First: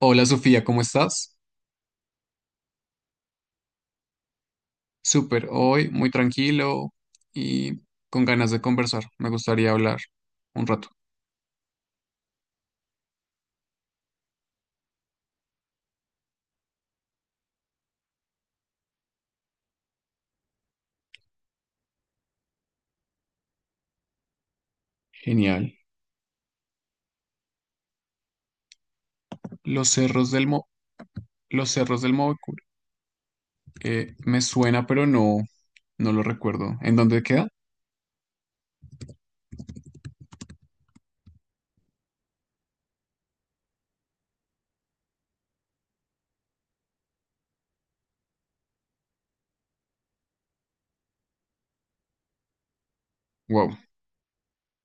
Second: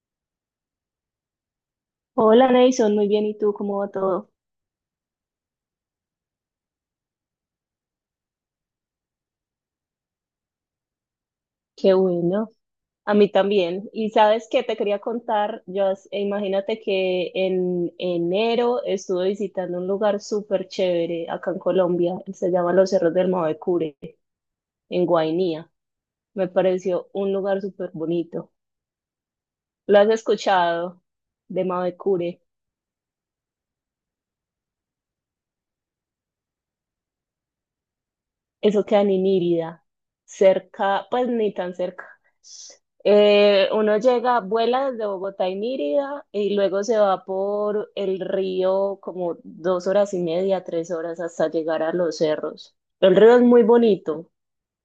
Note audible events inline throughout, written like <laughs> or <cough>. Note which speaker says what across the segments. Speaker 1: Hola Sofía, ¿cómo estás?
Speaker 2: Hola, Nason, muy bien. ¿Y tú cómo va todo?
Speaker 1: Súper, hoy muy tranquilo y con ganas de conversar. Me gustaría hablar un rato.
Speaker 2: Qué bueno. A mí también. Y sabes que te quería contar, yo, imagínate que en enero estuve visitando un lugar súper chévere acá en Colombia. Se llama Los Cerros del Mavecure, en
Speaker 1: Genial.
Speaker 2: Guainía. Me pareció un lugar súper bonito.
Speaker 1: Los
Speaker 2: ¿Lo has
Speaker 1: cerros del Mo-
Speaker 2: escuchado de
Speaker 1: los cerros del
Speaker 2: Mavecure?
Speaker 1: Mocour. Me suena, pero no, no lo recuerdo. ¿En dónde queda?
Speaker 2: Eso queda en Inírida, cerca, pues ni tan cerca. Uno llega, vuela desde Bogotá a Inírida y luego se va por el río como dos horas y media, tres horas hasta llegar a los cerros. El río es muy
Speaker 1: Wow,
Speaker 2: bonito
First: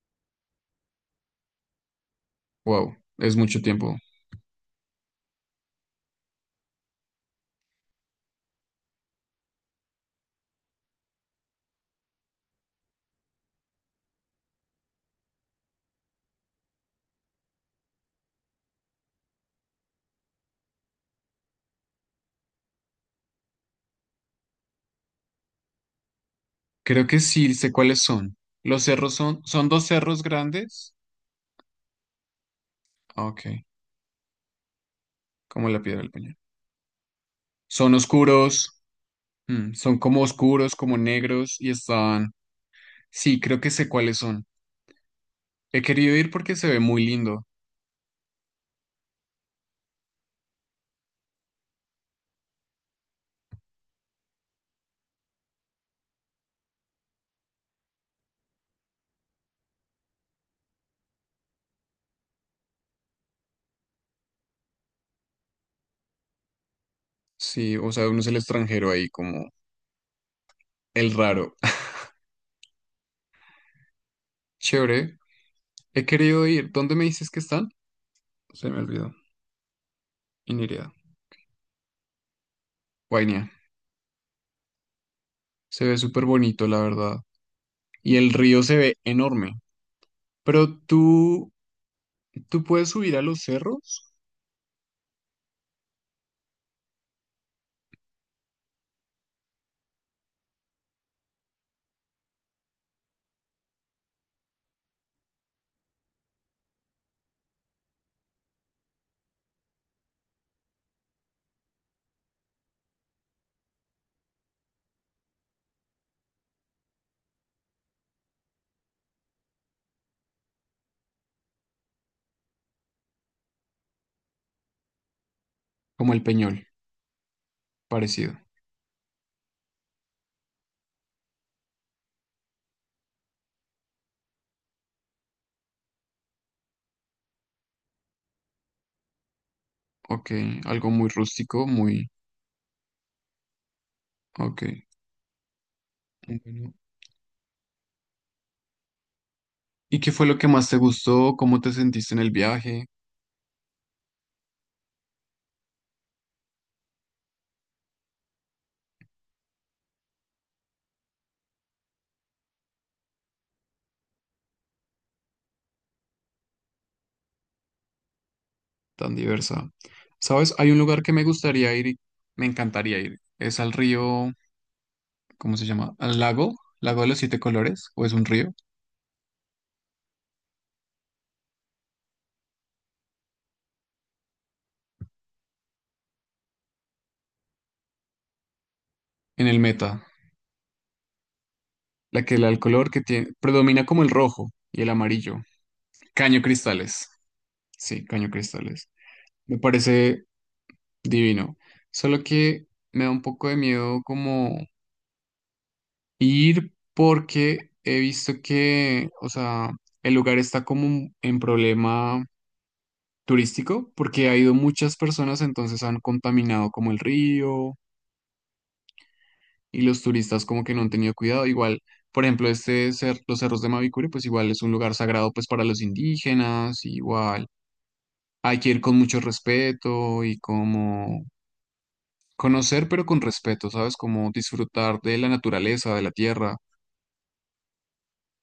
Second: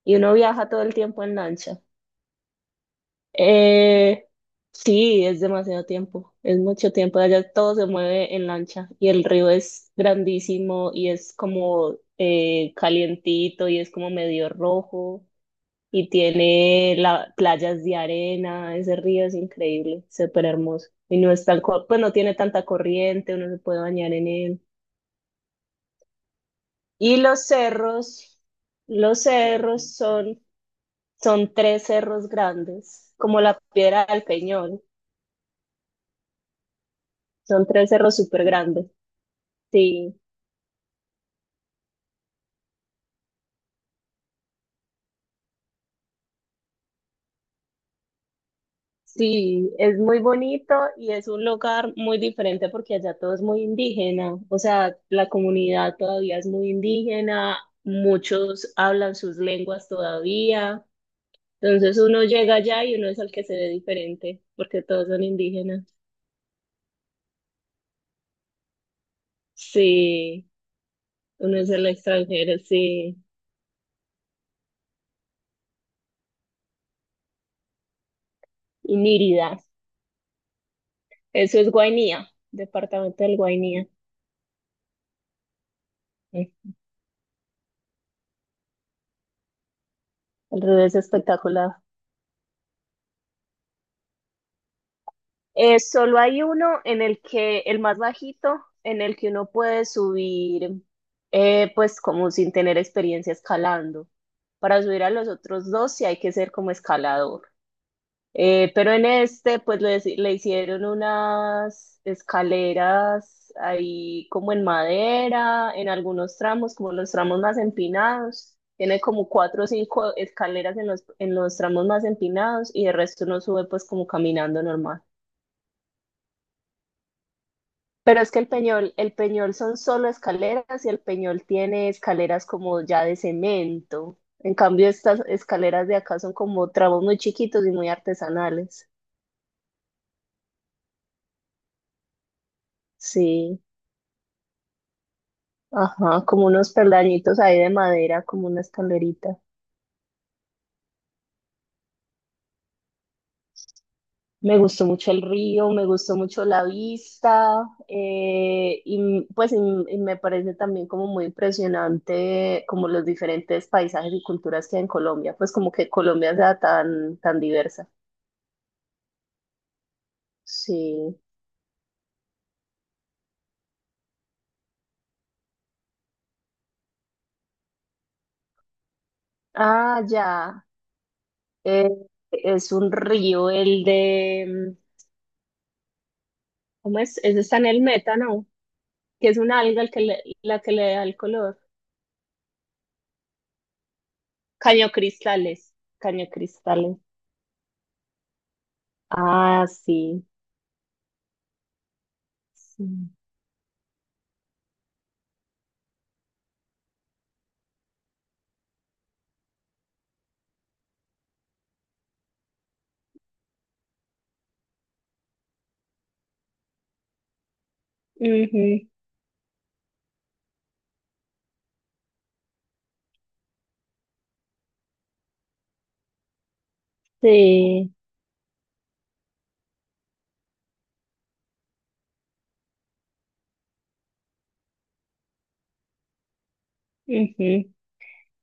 Speaker 2: y uno viaja todo el tiempo en lancha.
Speaker 1: wow, es mucho tiempo.
Speaker 2: Eh, sí, es demasiado tiempo, es mucho tiempo. Allá todo se mueve en lancha y el río es grandísimo y es como calientito y es como medio rojo y tiene la, playas de arena, ese río es increíble, súper hermoso. Y no es tan, pues no tiene tanta corriente, uno se puede bañar en él.
Speaker 1: Creo
Speaker 2: Y
Speaker 1: que sí sé cuáles son. Los cerros
Speaker 2: los
Speaker 1: son dos
Speaker 2: cerros
Speaker 1: cerros
Speaker 2: son,
Speaker 1: grandes.
Speaker 2: son tres cerros grandes,
Speaker 1: Ah,
Speaker 2: como la
Speaker 1: Ok,
Speaker 2: Piedra del Peñón,
Speaker 1: como la piedra del peñón.
Speaker 2: son tres
Speaker 1: Son
Speaker 2: cerros súper
Speaker 1: oscuros,
Speaker 2: grandes.
Speaker 1: son
Speaker 2: Sí,
Speaker 1: como oscuros, como negros y están. Sí, creo que sé cuáles son. He querido ir porque se ve muy lindo.
Speaker 2: sí, es muy bonito y es un lugar muy diferente porque allá todo es muy indígena, o sea, la comunidad todavía es muy indígena, muchos hablan sus lenguas todavía, entonces uno llega allá y uno es el que se ve diferente porque todos son indígenas.
Speaker 1: Sí, o sea, uno es el extranjero ahí, como
Speaker 2: Sí,
Speaker 1: el raro.
Speaker 2: uno es el extranjero, sí,
Speaker 1: <laughs> Chévere. He querido ir. ¿Dónde me dices que están? Se me
Speaker 2: y
Speaker 1: olvidó.
Speaker 2: Nírida,
Speaker 1: Inirida.
Speaker 2: eso es Guainía, departamento del
Speaker 1: Guainia.
Speaker 2: Guainía.
Speaker 1: Se ve súper bonito,
Speaker 2: Mm,
Speaker 1: la verdad. Y el río se ve enorme.
Speaker 2: el
Speaker 1: Pero
Speaker 2: río es
Speaker 1: tú,
Speaker 2: espectacular.
Speaker 1: tú puedes subir a los cerros,
Speaker 2: Solo hay uno en el que, el más bajito, en el que uno puede subir, pues como sin tener experiencia escalando. Para subir a los otros dos sí hay que ser como escalador. Pero en este, pues le hicieron unas escaleras ahí como en madera, en algunos tramos, como los tramos más empinados. Tiene como cuatro o cinco escaleras en los tramos más empinados y el resto uno sube pues como caminando normal.
Speaker 1: como el Peñol,
Speaker 2: Pero es
Speaker 1: parecido.
Speaker 2: que el Peñol son solo escaleras y el Peñol tiene escaleras como ya de cemento. En cambio, estas escaleras de acá son como tramos muy chiquitos y muy artesanales.
Speaker 1: Ok, algo muy rústico.
Speaker 2: Sí,
Speaker 1: Ok.
Speaker 2: ajá, como
Speaker 1: Bueno.
Speaker 2: unos peldañitos ahí de madera, como una escalerita.
Speaker 1: ¿Y qué fue lo que más te gustó? ¿Cómo te sentiste en el viaje?
Speaker 2: Me gustó mucho el río, me gustó mucho la vista, y me parece también como muy impresionante como los diferentes paisajes y culturas que hay en Colombia, pues como que Colombia sea tan, tan diversa.
Speaker 1: Tan diversa. ¿Sabes? Hay un lugar que
Speaker 2: Sí.
Speaker 1: me gustaría ir y me encantaría ir. Es al río, ¿cómo se llama? Al lago, Lago de los Siete Colores, o es un río,
Speaker 2: Ah, ya. Eh, es un río, el de... mm, ¿cómo es? Ese está en el metano, que es
Speaker 1: en el
Speaker 2: una alga
Speaker 1: Meta,
Speaker 2: la que le da el color.
Speaker 1: el color que tiene, predomina como el rojo y el
Speaker 2: Caño
Speaker 1: amarillo.
Speaker 2: Cristales. Caño
Speaker 1: Caño
Speaker 2: Cristales.
Speaker 1: Cristales, sí, Caño Cristales. Me
Speaker 2: Ah,
Speaker 1: parece
Speaker 2: sí.
Speaker 1: divino. Solo que
Speaker 2: Sí.
Speaker 1: me da un poco de miedo como ir porque he visto que, o sea, el lugar está como en problema turístico porque ha ido muchas personas, entonces han contaminado como el río
Speaker 2: Ujú.
Speaker 1: y los turistas como que no han tenido cuidado. Igual, por ejemplo, los cerros de Mavicure, pues igual es un lugar sagrado pues para los indígenas, igual
Speaker 2: Sí.
Speaker 1: hay que ir con mucho respeto y como conocer pero con respeto, ¿sabes? Como disfrutar de la naturaleza, de la tierra.
Speaker 2: Ujú.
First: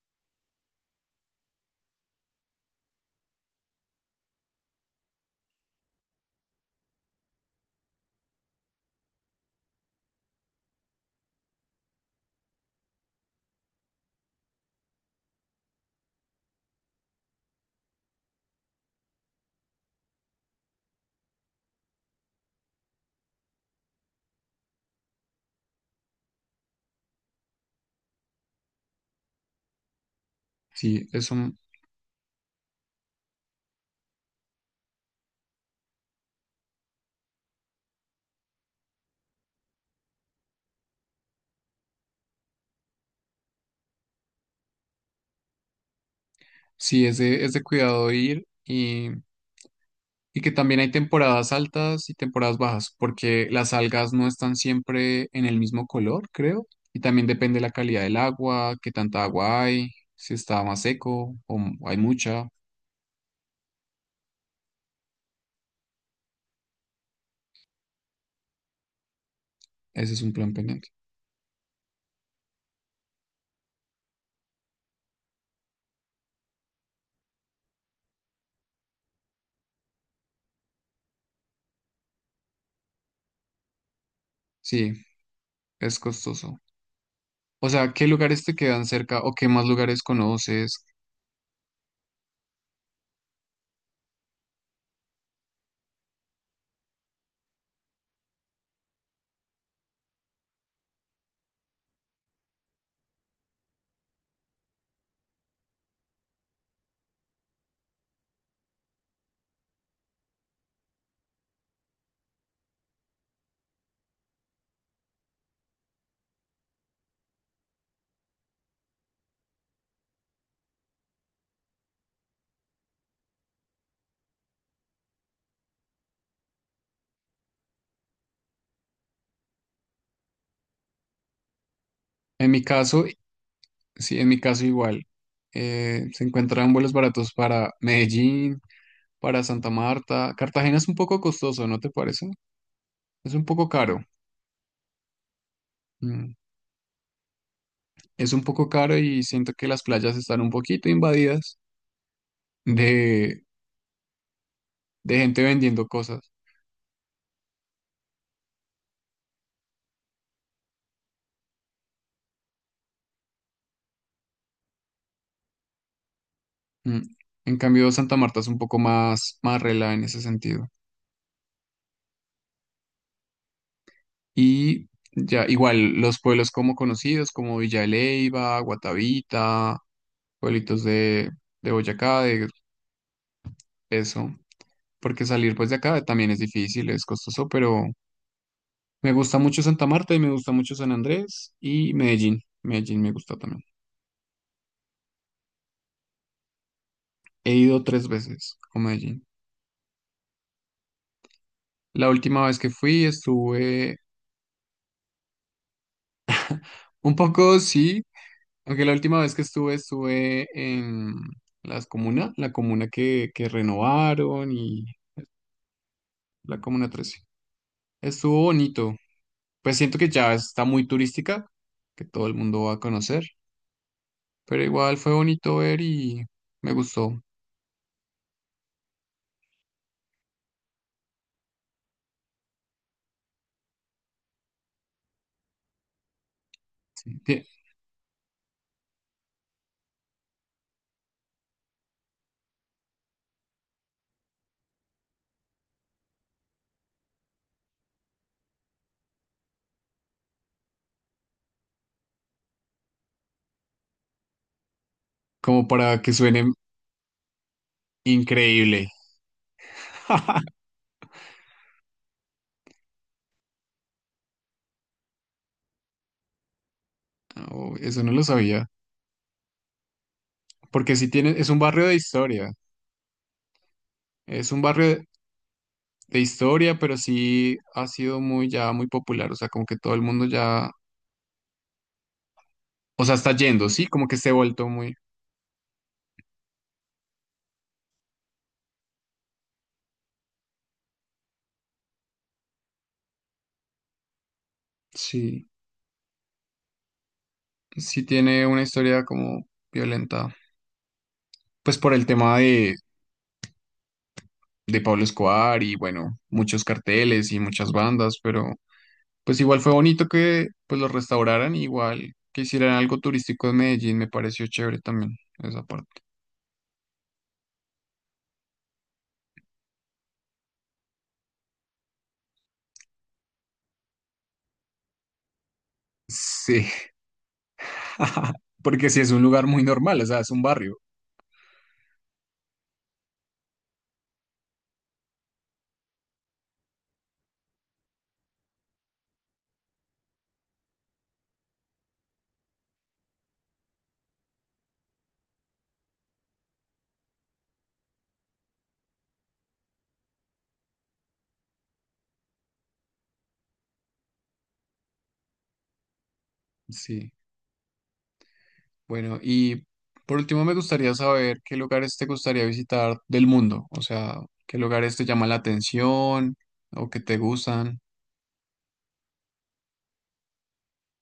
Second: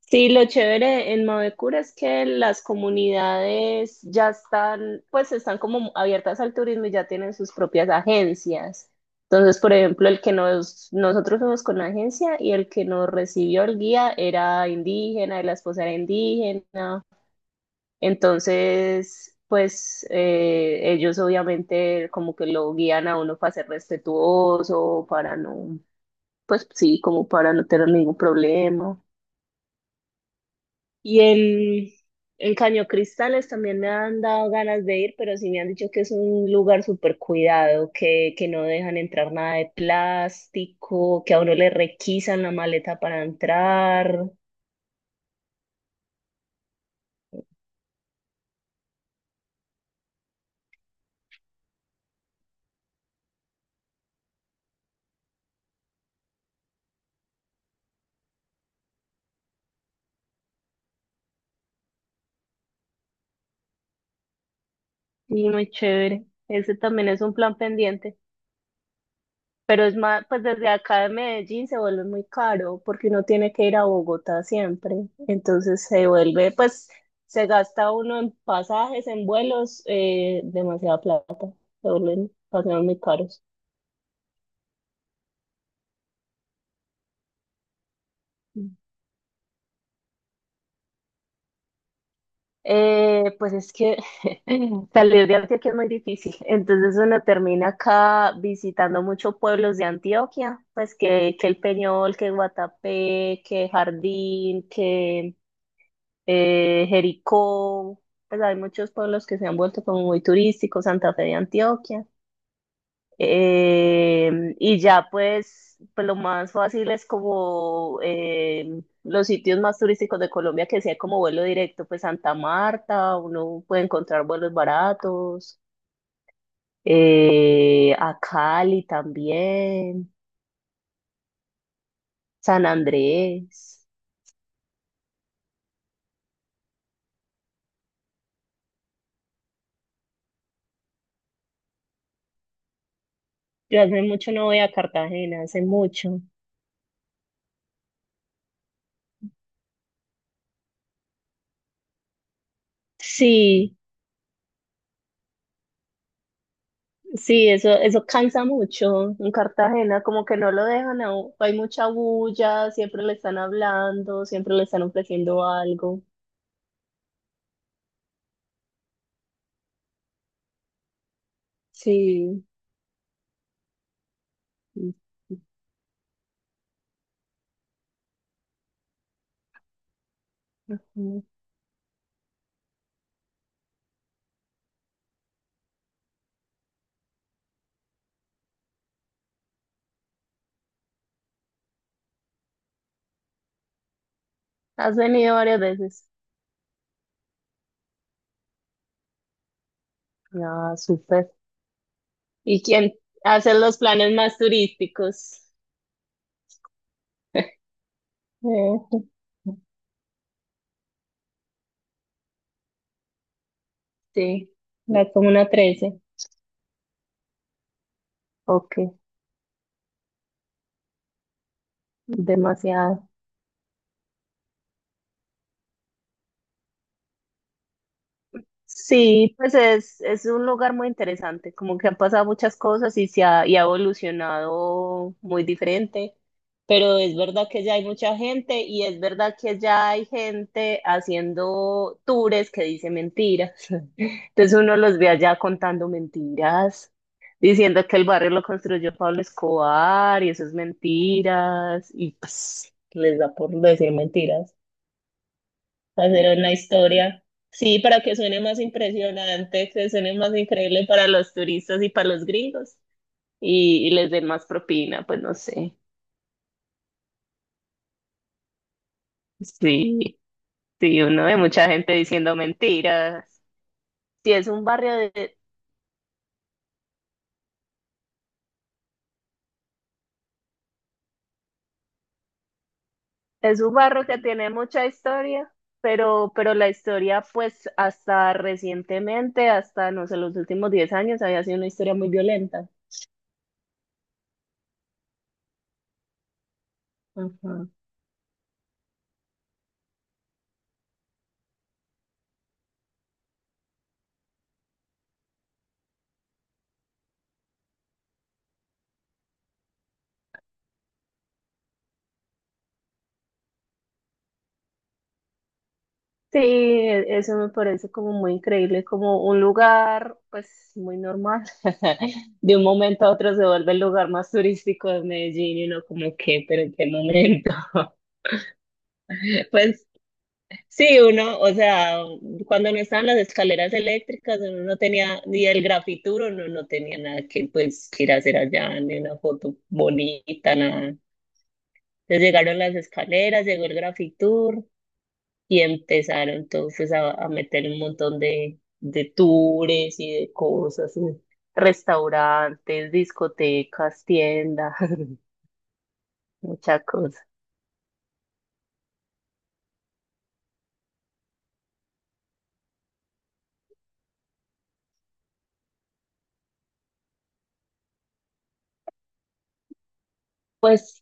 Speaker 2: Sí, lo chévere en Mavecura es que las comunidades ya están, pues están como abiertas al turismo y ya tienen sus propias agencias. Entonces, por ejemplo, nosotros fuimos con la agencia y el que nos recibió el guía era indígena, y la esposa era indígena. Entonces, pues ellos obviamente como que lo guían a uno para ser respetuoso, para no, pues sí, como para no tener ningún problema.
Speaker 1: Sí,
Speaker 2: Y en Caño Cristales también me han dado ganas de ir, pero sí me han dicho que es un lugar súper cuidado, que no dejan entrar nada de plástico, que a uno le requisan la maleta para entrar.
Speaker 1: sí, es de cuidado ir. Y que también hay temporadas altas y temporadas bajas, porque las algas no están siempre en el mismo color, creo. Y también depende la calidad del agua, qué tanta agua hay, si está más seco hay mucha.
Speaker 2: Y muy chévere. Ese también es un plan pendiente. Pero es
Speaker 1: Ese es
Speaker 2: más,
Speaker 1: un
Speaker 2: pues
Speaker 1: plan
Speaker 2: desde
Speaker 1: pendiente.
Speaker 2: acá de Medellín se vuelve muy caro porque uno tiene que ir a Bogotá siempre. Entonces se vuelve, pues se gasta uno en pasajes, en vuelos, demasiada plata. Se vuelven pasajes muy caros.
Speaker 1: Sí, es costoso. O sea, ¿qué lugares te
Speaker 2: Mm.
Speaker 1: quedan cerca o qué más lugares conoces?
Speaker 2: Pues es que <laughs> salir de Antioquia es muy difícil. Entonces uno termina acá visitando muchos pueblos de Antioquia, pues que El Peñol, que Guatapé, que Jardín, que Jericó, pues hay muchos pueblos que se han vuelto como muy turísticos, Santa Fe de Antioquia. Y ya pues, pues lo más fácil es como los sitios más turísticos de Colombia que sea como vuelo directo, pues Santa Marta, uno puede encontrar vuelos baratos, a Cali también,
Speaker 1: En mi
Speaker 2: San
Speaker 1: caso,
Speaker 2: Andrés.
Speaker 1: sí, en mi caso igual. Se encuentran vuelos baratos para Medellín, para Santa Marta. Cartagena es un poco costoso, ¿no te parece? Es un poco
Speaker 2: Yo
Speaker 1: caro.
Speaker 2: hace mucho no voy a Cartagena, hace mucho.
Speaker 1: Mm. Es un poco caro y siento que las playas están un poquito invadidas de,
Speaker 2: Sí.
Speaker 1: de gente vendiendo cosas.
Speaker 2: Sí, eso cansa mucho en Cartagena, como que no lo dejan hay mucha bulla, siempre le están hablando, siempre le están ofreciendo algo.
Speaker 1: Mm. En cambio, Santa Marta es un poco más rela en ese sentido.
Speaker 2: Sí.
Speaker 1: Y ya, igual, los pueblos como conocidos, como Villa de Leyva, Guatavita, pueblitos
Speaker 2: Mm.
Speaker 1: de Boyacá, de eso. Porque salir pues de acá también es difícil, es costoso, pero me gusta mucho Santa Marta y me gusta mucho San Andrés y Medellín. Medellín me gusta también.
Speaker 2: Has venido varias veces.
Speaker 1: He ido 3 veces a Medellín.
Speaker 2: Ah, súper.
Speaker 1: La última vez
Speaker 2: ¿Y
Speaker 1: que
Speaker 2: quién
Speaker 1: fui
Speaker 2: hace los
Speaker 1: estuve
Speaker 2: planes más turísticos?
Speaker 1: un poco,
Speaker 2: <laughs>
Speaker 1: sí,
Speaker 2: Eh,
Speaker 1: aunque la última vez que estuve en las comunas, la comuna que renovaron
Speaker 2: sí,
Speaker 1: y
Speaker 2: la Comuna 13.
Speaker 1: la comuna 13. Estuvo
Speaker 2: Ok,
Speaker 1: bonito. Pues siento que ya está muy turística, que todo el mundo va a
Speaker 2: demasiado.
Speaker 1: conocer, pero igual fue bonito ver y me gustó.
Speaker 2: Sí, pues es un lugar muy interesante, como que han pasado muchas cosas y se ha, y ha evolucionado muy diferente, pero es
Speaker 1: Sí,
Speaker 2: verdad que ya hay mucha gente y es verdad que ya hay gente haciendo tours que dice mentiras. <laughs> Entonces uno los ve allá contando mentiras, diciendo que el barrio lo construyó Pablo Escobar y eso es mentiras y pues les da por decir mentiras
Speaker 1: como para que
Speaker 2: hacer
Speaker 1: suene
Speaker 2: una historia. Sí, para que suene más
Speaker 1: increíble.
Speaker 2: impresionante, que suene más
Speaker 1: <laughs>
Speaker 2: increíble para los turistas y para los gringos y les den más propina, pues no sé.
Speaker 1: Oh, eso no lo sabía,
Speaker 2: Sí,
Speaker 1: porque
Speaker 2: sí,
Speaker 1: sí
Speaker 2: uno
Speaker 1: tiene,
Speaker 2: ve
Speaker 1: es un
Speaker 2: mucha
Speaker 1: barrio
Speaker 2: gente
Speaker 1: de
Speaker 2: diciendo
Speaker 1: historia,
Speaker 2: mentiras. Sí, es
Speaker 1: es un
Speaker 2: un barrio
Speaker 1: barrio
Speaker 2: de,
Speaker 1: de historia, pero sí ha sido muy, ya muy popular, o sea, como que todo el mundo ya, o sea, está
Speaker 2: es
Speaker 1: yendo,
Speaker 2: un
Speaker 1: sí,
Speaker 2: barrio
Speaker 1: como que
Speaker 2: que
Speaker 1: se ha
Speaker 2: tiene
Speaker 1: vuelto
Speaker 2: mucha
Speaker 1: muy,
Speaker 2: historia, pero la historia, pues hasta recientemente, hasta no sé, los últimos 10 años, había sido una historia muy violenta.
Speaker 1: sí,
Speaker 2: Ajá.
Speaker 1: sí tiene una historia como violenta, pues por el tema de, Pablo Escobar y bueno, muchos carteles y muchas bandas, pero pues igual fue bonito que pues los restauraran, igual que hicieran algo turístico en Medellín, me pareció chévere también esa parte.
Speaker 2: Sí, eso me parece como muy increíble, como un lugar, pues muy normal. <laughs> De un momento a otro se vuelve el lugar más turístico de Medellín y uno como que, pero
Speaker 1: Sí,
Speaker 2: ¿en qué momento? <laughs>
Speaker 1: <laughs> porque sí es un lugar muy
Speaker 2: Pues
Speaker 1: normal, o sea, es un barrio,
Speaker 2: sí, uno, o sea, cuando no estaban las escaleras eléctricas, uno no tenía, ni el grafituro, uno no tenía nada que pues ir a hacer allá, ni una foto bonita, nada. Entonces llegaron las escaleras, llegó el grafitur. Y empezaron entonces a meter un montón de tours y de cosas, y restaurantes, discotecas, tiendas, <laughs> muchas
Speaker 1: sí.
Speaker 2: cosas.
Speaker 1: Bueno, y por último me gustaría saber qué lugares te gustaría visitar del mundo, o sea, qué lugares te llaman la atención o que te gustan.
Speaker 2: Pues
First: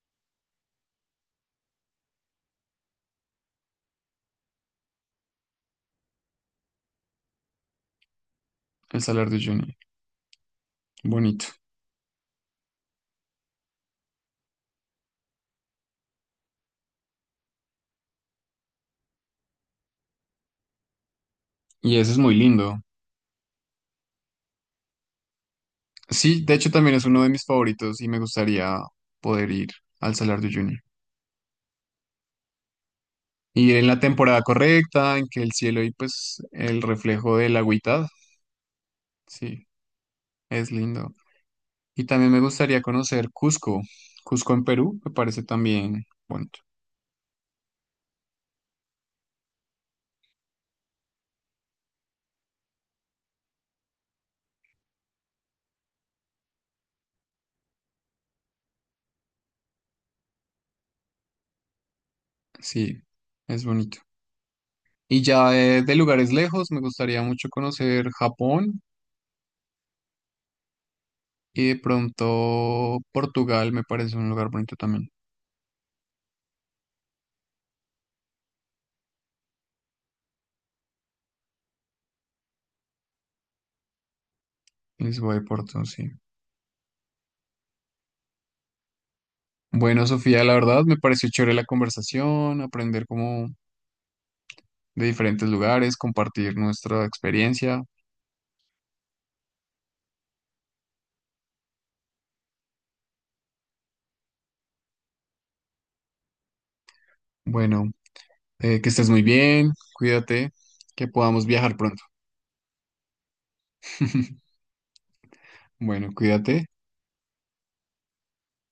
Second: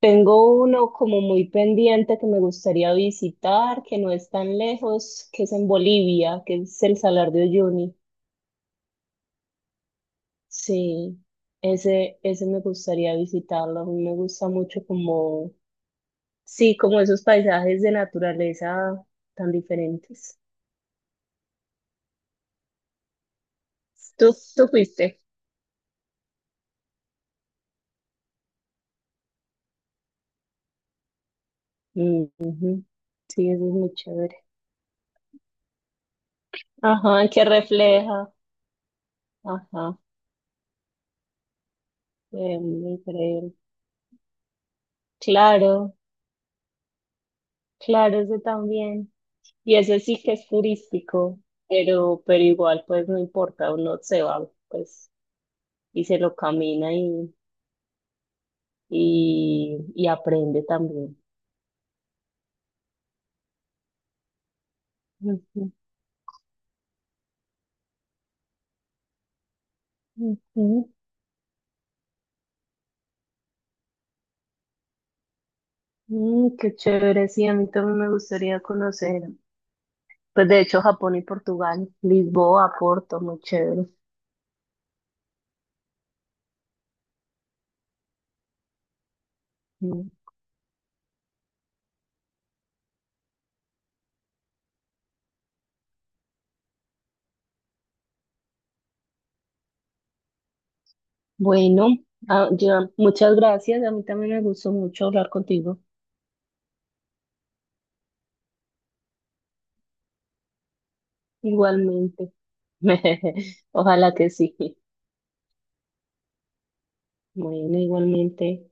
Speaker 2: tengo uno como muy pendiente que me gustaría visitar, que no es tan lejos, que es en Bolivia, que es el Salar de Uyuni.
Speaker 1: El Salar de Uyuni,
Speaker 2: Sí,
Speaker 1: bonito.
Speaker 2: ese me gustaría visitarlo. A mí me gusta mucho como, sí, como esos paisajes de naturaleza tan diferentes.
Speaker 1: Y ese es muy lindo.
Speaker 2: Tú fuiste.
Speaker 1: Sí, de hecho también es uno de mis favoritos y me gustaría poder ir al Salar de Uyuni.
Speaker 2: Ujú. Sí, eso
Speaker 1: Y
Speaker 2: es
Speaker 1: en
Speaker 2: muy
Speaker 1: la
Speaker 2: chévere.
Speaker 1: temporada correcta, en que el cielo y pues el
Speaker 2: Ajá,
Speaker 1: reflejo
Speaker 2: que
Speaker 1: del agüita,
Speaker 2: refleja.
Speaker 1: sí,
Speaker 2: Ajá,
Speaker 1: es lindo. Y también me gustaría conocer
Speaker 2: increíble.
Speaker 1: Cusco, Cusco en Perú, me parece
Speaker 2: Claro,
Speaker 1: también bonito.
Speaker 2: claro, ese también. Y ese sí que es turístico, pero igual, pues no importa, uno se va, pues, y se lo camina y aprende también.
Speaker 1: Sí, es bonito. Y ya
Speaker 2: Ujú,
Speaker 1: de, lugares lejos, me gustaría mucho conocer Japón
Speaker 2: ujú.
Speaker 1: y de pronto Portugal, me parece un lugar bonito también.
Speaker 2: Mm, qué chévere, sí, a mí también me gustaría conocer. Pues de hecho, Japón y Portugal, Lisboa, Porto, muy chévere.
Speaker 1: Lisboa y Porto, sí. Bueno,
Speaker 2: Mm.
Speaker 1: Sofía, la verdad me pareció chévere la conversación, aprender como de diferentes lugares, compartir nuestra experiencia.
Speaker 2: Bueno, ya, muchas gracias. A mí también me gustó mucho hablar contigo.
Speaker 1: Bueno, que estés muy bien, cuídate, que podamos viajar pronto.
Speaker 2: Igualmente. <laughs> Ojalá que sí.
Speaker 1: <laughs> Bueno, cuídate.
Speaker 2: Bueno, igualmente.